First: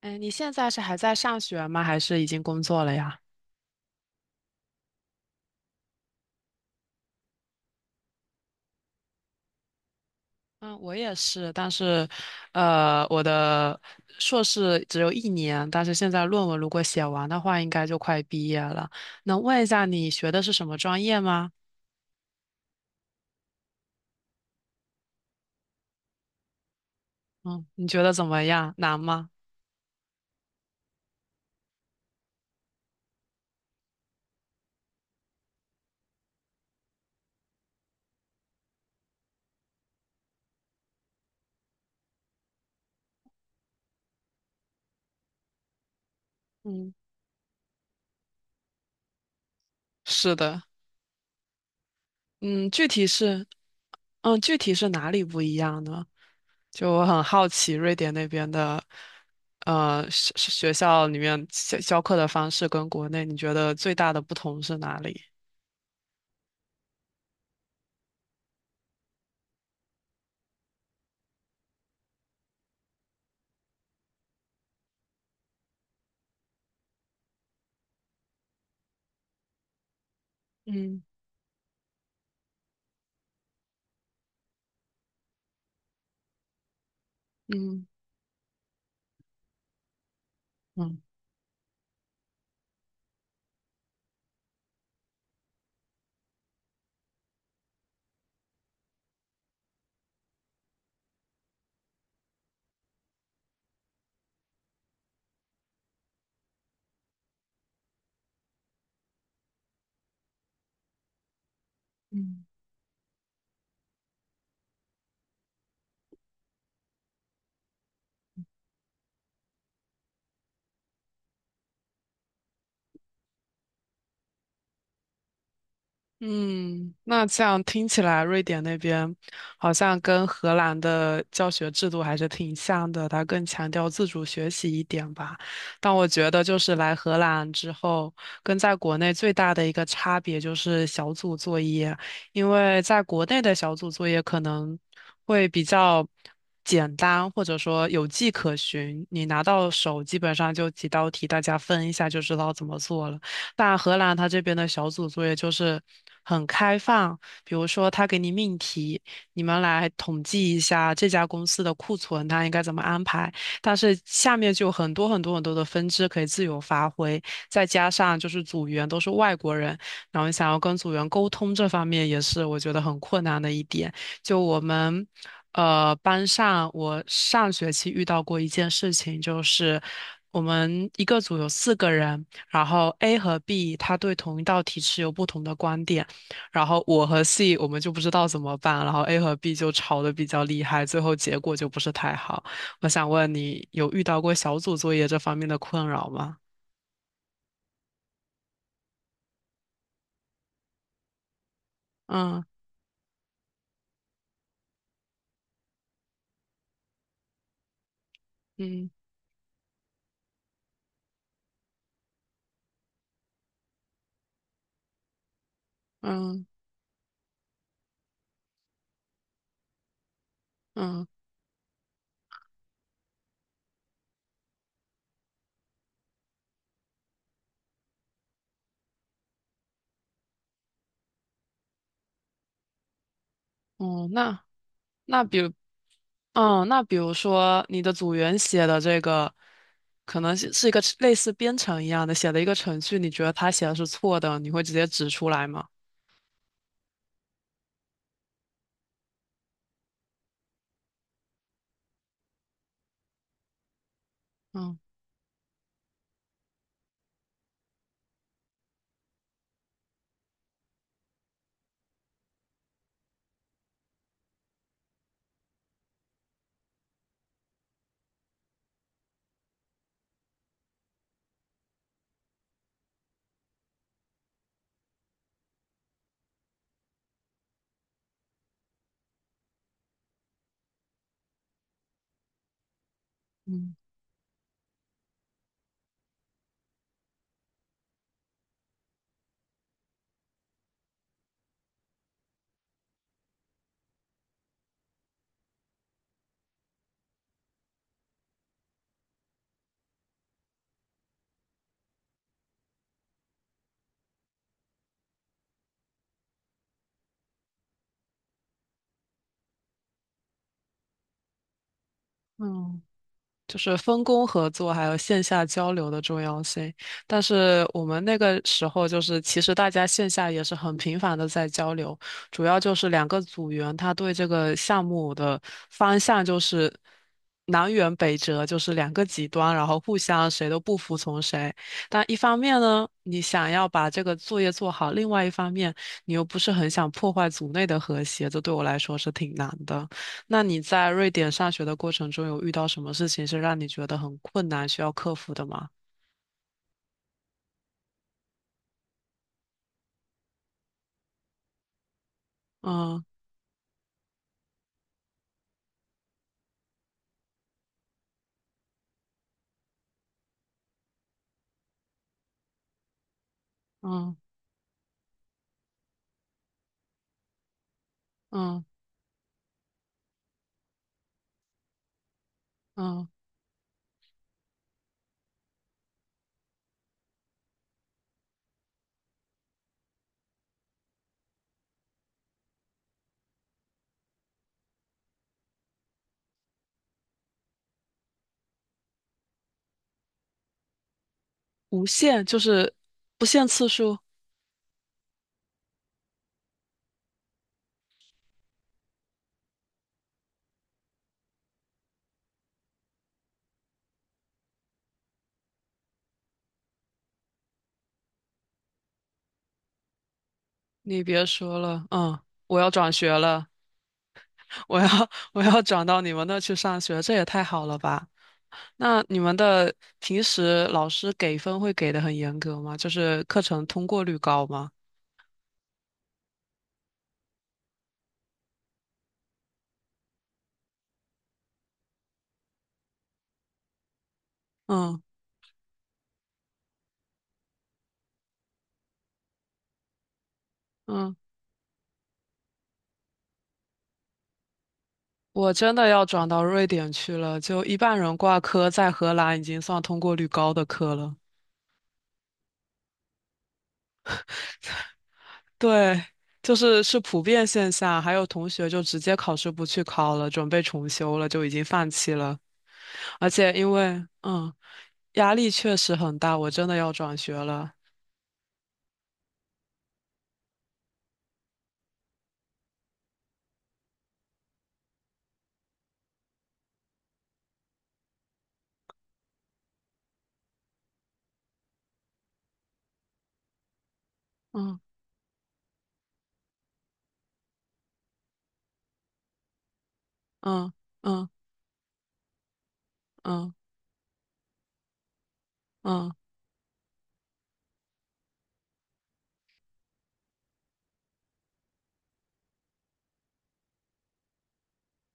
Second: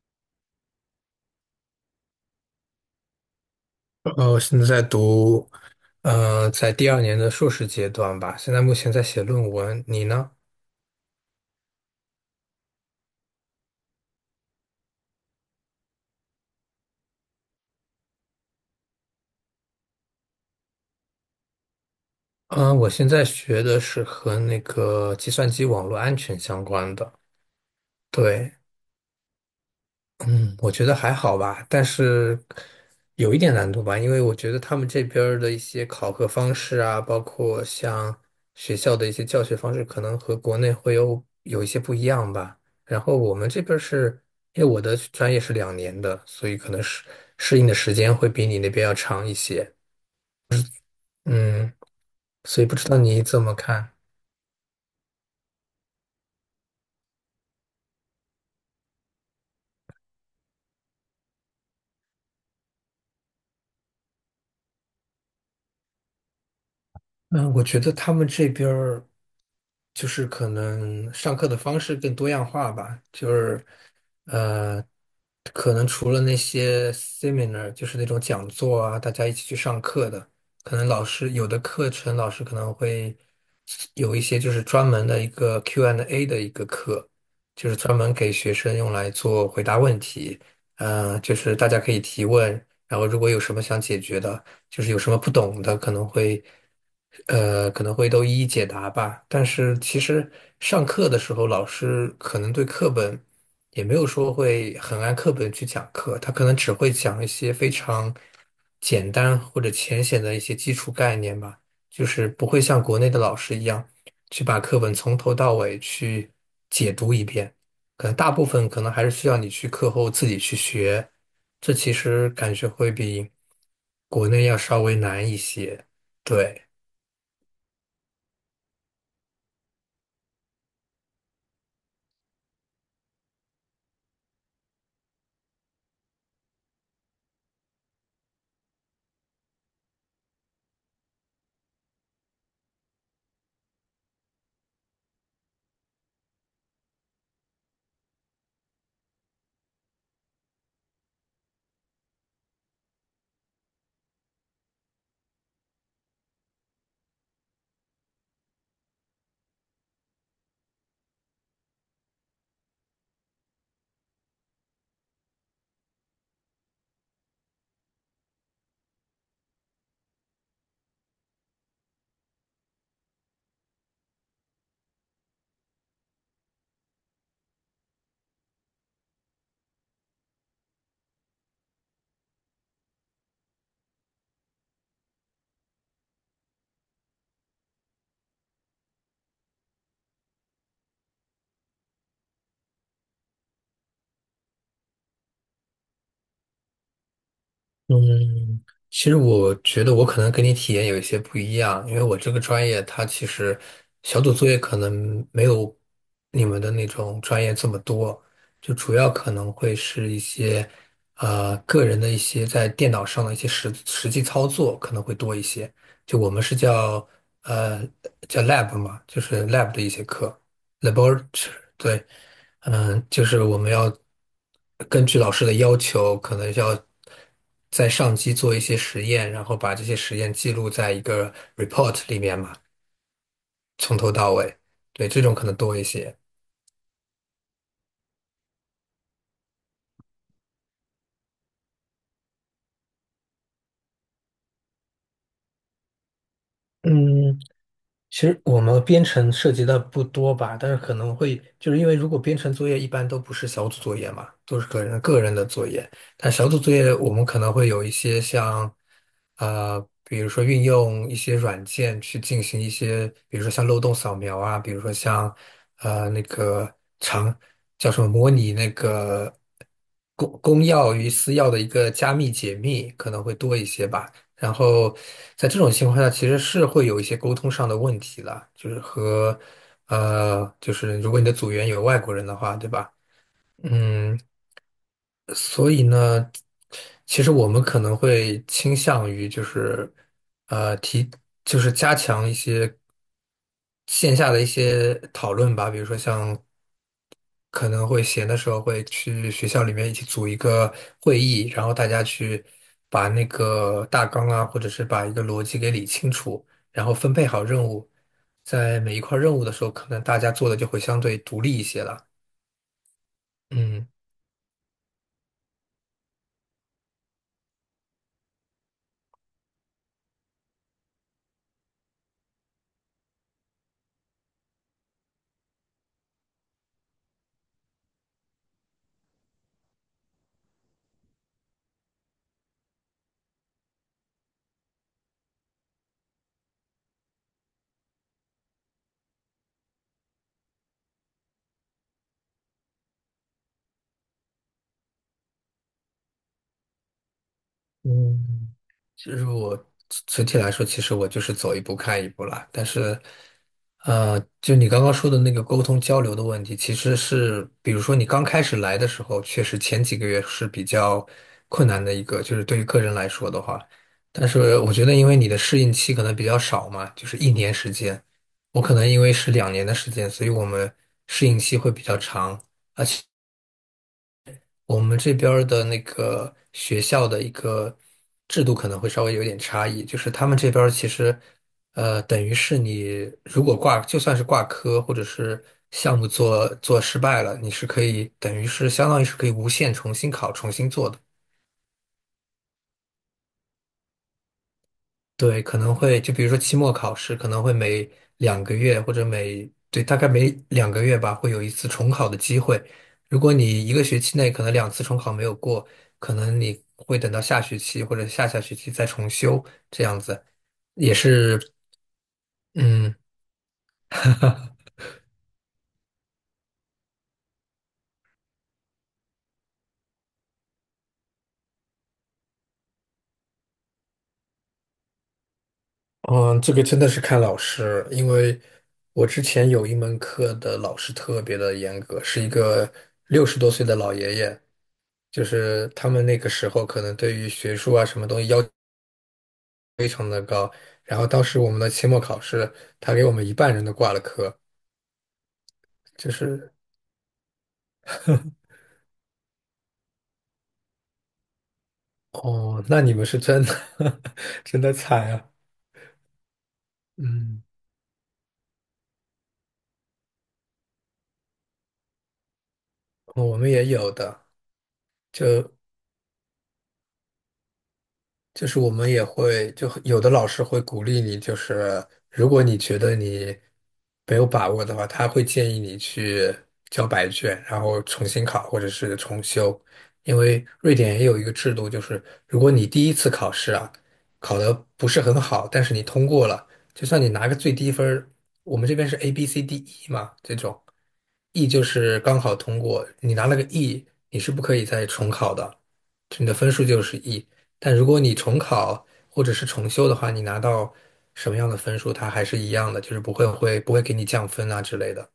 嗯，你现在是还在上学吗？还是已经工作了呀？我现在在读，在第二年的硕士阶段吧。现在目前在写论文，你呢？嗯，我也是，但是，我的硕士只有一年，但是现在论文如果写完的话，应该就快毕业了。能问一下你学的是什么专业吗？嗯、我现在学的是和那个计算机网络安全相关的。嗯，你觉得怎么对，样？难吗？嗯，我觉得还好吧，但是有一点难度吧，因为我觉得他们这边儿的一些考核方式啊，包括像学校的一些教学方式，可能和国内会有一些不一样吧。然后我们这边儿是，因为我的专业是两年的，所以可能嗯，适应的时间会比你那边要长一些。是的，嗯，所以嗯，不具知道体你怎是，么看？嗯，具体是哪里不一样呢？就我很好奇瑞典那边的，学校里面教课的方式跟国内，你觉得最大的不同是哪里？嗯，我觉得他们这边儿就是可能上课的方式更多样化吧，就是呃，可能除了那些 seminar，就是那种讲座啊，大家一起去上课的，可能嗯老师有的课程老师可能会有一些就是专门的一个 Q&A n d A 的一个课，就是嗯专门给学生用来做回答问题，嗯。就是大家可以提问，然后如果有什么想解决的。就是有什么不懂的可能会都一一解答吧。但是其实上课的时候，老师可能对课本也没有说会很按课本去讲课，他可能只会讲一些非常简单或者浅显的一些基础概念吧，就是嗯。不会像国内的老师一样去把课本从头到尾去解读一遍。可能大部分可能还是需要你去课后自己去学，这其实感觉会比国内要稍微难一些。对。嗯，那这样听起来，瑞典那边好像跟荷兰的教学制度还是挺像的，它更强调自主学习一点吧。但我觉得，就是来荷兰之后，跟在国内最大的一个差别就是小组作业，因为在国内的小组作业可能会比较简单，或者说有迹可循，你拿到手基本上就几道题，大家分一下就知道怎么做了。但荷兰它这边的小组作业就是很开放，比如说他给你命题，你们来统计一下这家公司的库存它应该怎么安排，但是下面就有很多很多很多的分支可以自由发挥，再加上就是组员都是外国人，然后想要跟组员沟通这方面也是我觉得很困难的一点。就我们班上，我上学期遇到过一件事情，就是我们一个组有4个人，然后 A 和 B 他对同一道题持有不同的观点，然后我和 C 我们就不知道怎么办，然后 A 和 B 就吵得比较厉害，最后结果就不是太好。我想问你，有遇到过小组作业这方面的困扰吗？嗯，其实我觉得我可能跟你体验有一些不一样，因为我这个嗯专业它其实小组作业可能没有你们的那种专业这么多，就嗯主要可能会是一些个人的一些在电脑上的一些实际操作可能会多一些。就我们嗯是呃叫 lab 嘛，就是 lab 的一些课嗯，laboratory 对。就是我们要根据老师的要求，可能要在上机做一些实验，然后把这些实验记录在一个 report 里面嘛，从哦，头到尾。对，这那种比可如能多一些。那比如说你的组员写的这个，可能是一个类似编程一样的，写的一个程序，你觉得他写的是错的，你会直接指出来吗？嗯。其实我们编程涉及的不多吧，但是可能会就是因为如果编程作业一般都不是小组作业嘛，都是嗯个人个人的作业，但小组作业我们可能会有一些像，比如说运用一些软件去进行一些，比如说像漏洞扫描啊，比如说像那个长叫什么模拟那个公钥与私钥的一个加密解密可能会多一些吧。然后在这种情况下，其实是会有一些沟通上的问题啦，就是和就是如果你的组员有外国人的话，对吧？嗯嗯，所以呢，其实我们可能会倾向于就是呃提，就是加强一些线下的一些讨论吧，比如说像。可能会闲的时候会去学校里面一起组一个会议，然后大家去把那个大纲啊，或者是把一个逻辑给理清楚，然后分配好任务。在每一块任务的时候，可能大家做的就会相对独立一些了。嗯就是嗯。分工合作还有线下交流的重要性。但是我们那个时候就是，其实大家线下也是很频繁的在交流，主要就是两个组员他对这个项目的方向就是南辕北辙，就是两个极端，然后互相谁都不服从谁。但一方面呢，你想要把这个作业做好，另外一方面你又不是很想破坏组内的和谐，这对我来说是挺难的。那你在瑞典上学的过程中，有遇到什么事情是让你觉得很困难、需要克服的吗？嗯，其实我整体来说，其实我就是走一步看一步啦。但是，嗯就你刚刚说的那个沟通交流的问题，其实是，比如说你刚开始来的时候，确实前几个月是比较困难的一个，就是对于个人来说的话。嗯但是我觉得，因为你的适应期可能比较少嘛，就是1年时间，我嗯可能因为是两年的时间，所以我们适应期会比较长。嗯，我们这边儿的那个学校的一个制度可能会稍微有点差异，就是他们这边儿其实，等于是你如果挂，就算是挂科或者是项目做失败了，你是可以等于是相当于是可以无限重新考、重新做的。无限就是不限次数。对，可能会就比如说期末考试，可能会每两个月或者每，对，大概每两个月吧，会有一次重考的机会。如果你一个学期内可能2次重考没有过，可能你会等到下学期或者下下学期再重修，这样子也你别是，说了，嗯，我要转嗯学了，我要 我要转到你们那去上学，这也太好了吧？那你们的平时老师给分会给的很严格吗？就是课程通过率高吗？嗯，这个真的是看老师，因为我之前有一门课的老师特别的严格，是一个60多岁的老爷爷。嗯就是他们那个时候可能对于学术啊什么东西要然后嗯。当时我们的期末考试，他给我们一半人都挂了科，我真的要就转到是瑞典去了，就一半人挂科，在荷兰已经算通过率高的科了。哦，那你们是真的 真的惨啊。对，就是是普嗯，遍现象，还有同学就直接考试不去考了，准备重修了，就已经放弃了。而我们且也因有为的。嗯，压力确实很大，我真的要转学了。就是我们也会，就有的老师会鼓励你，就是如果你觉得你没有把握的话，他会建议你去交白卷，然后重新考或者是重修。因为瑞典也有一个制度，就是如果你第一次考试啊考得嗯不是很好，但是你通过了，就算你拿个最低分儿我们这边是 A、B、C、D、E 嘛，这种。嗯嗯 E 就是刚好通过，你拿了个 嗯嗯。E，你是不可以再重考的，嗯就你的分数就是 E。但如果你重考或者是重修的话，你拿到什么样的分数，它还是一样的，就是不会会不会给你降分啊之类的。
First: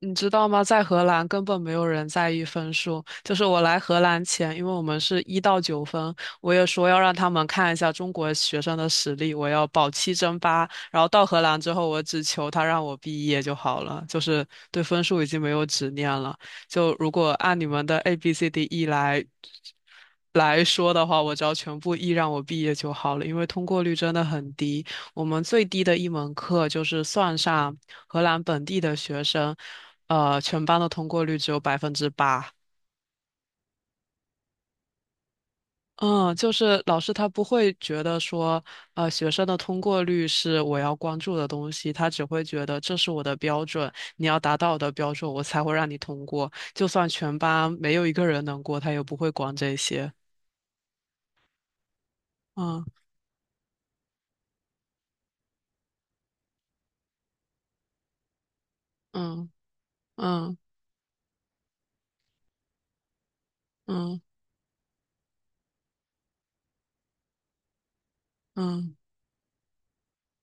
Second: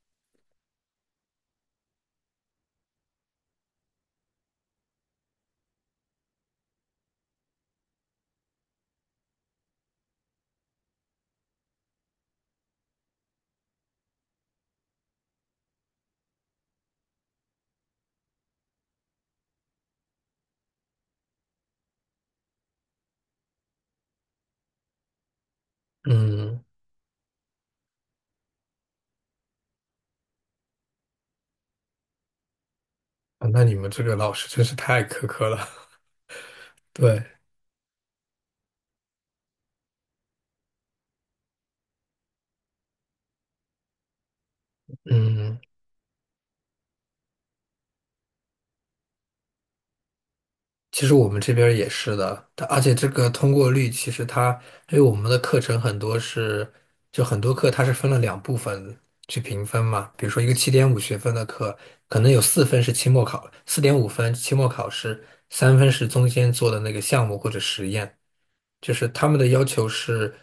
你知道吗？在荷兰根本没有人在意分数。就是我来荷兰前，因为我们是1到9分，我也说要让他们看一下中国学生的实力，我要保七争八。然后到荷兰之后，我只求他让我毕业就好了，就是对分数已经没有执念了。就如果按你们的 A B C D E 来说的话，我只要全部 E 让我毕业就好了，因为通过率真的很低。我们最低的一门嗯。课就是算上荷兰本地的学生，全班的通过率只有百分之八。啊那你们这个老师真是太苛刻了。嗯，就是 老师对，他不会觉得说，学生的通过率是我要关注的东西，他只会觉得这是我的标准，你要达到我的标准，我嗯，才会让你通过。就算全班没有一个人能过，他也不会管这些。其实我们这边儿也是的，它而嗯且这个通过率，其实它因为我们的课程很多是，就很多课它是分了两部分去嗯评分嘛。比如说一个嗯7.5学分的课，可能有4分是期末考，四点五嗯分期末考试，3分是中间做的那个项目或者实验。嗯就嗯是他们的要求是，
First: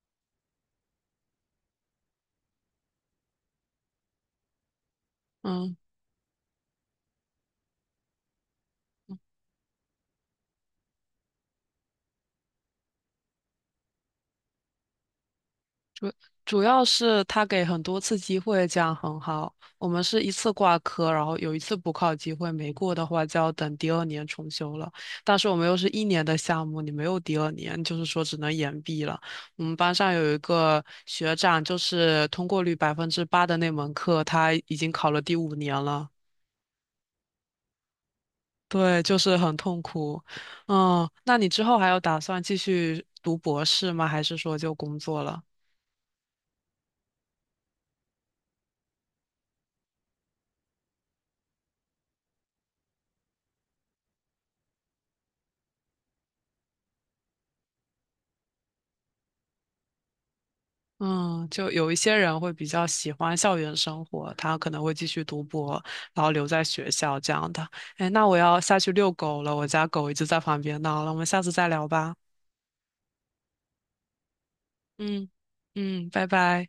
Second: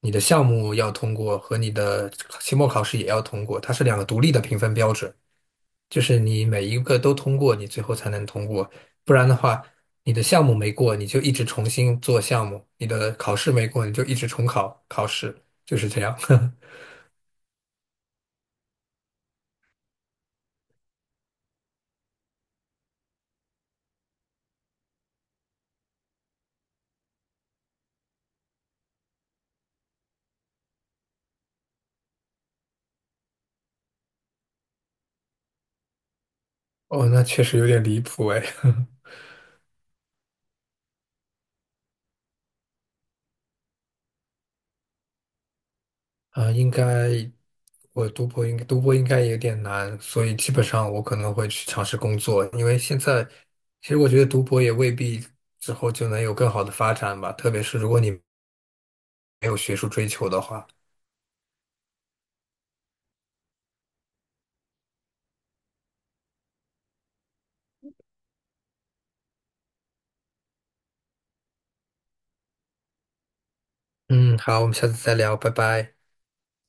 你的项目要通过和你的期末考试也要通过，它是两个独立的评分标准。嗯。就是你每一个都通过，你最后才能通过，不然的话，你的项目没过，你就一直重新做项目；你的考试没过，你就一直重考考试，就是这样。主 要是他给很多次机会，这样很好。我们是一次挂科，然后有一次补考机会，没过的话就要等第二年重修了。但是我们又是一年的项目，你没有第二年，就是说只能延毕了。我们班上有一个学长，就是通过率百分之八的那门课，他已经考了第5年了。哦，那确实有点离谱哎。对，就是很痛苦。嗯，那你之后还有打算继续读博士吗？还是说就工作了？啊，我读博应该有点难，所以基本上我可能会去尝试工作，因为现在其实我觉得读博也未必之后就能有更好的发展吧，特别是如果你没有学术追求的话。嗯，就有一些人会比较喜欢校园生活，他可能会继续读博，然后留在学校这样的。哎，那我要下去遛狗了，我家狗一直在旁边闹了，我们下次再聊吧。嗯，好，我们下次再嗯聊，拜拜。嗯，拜拜。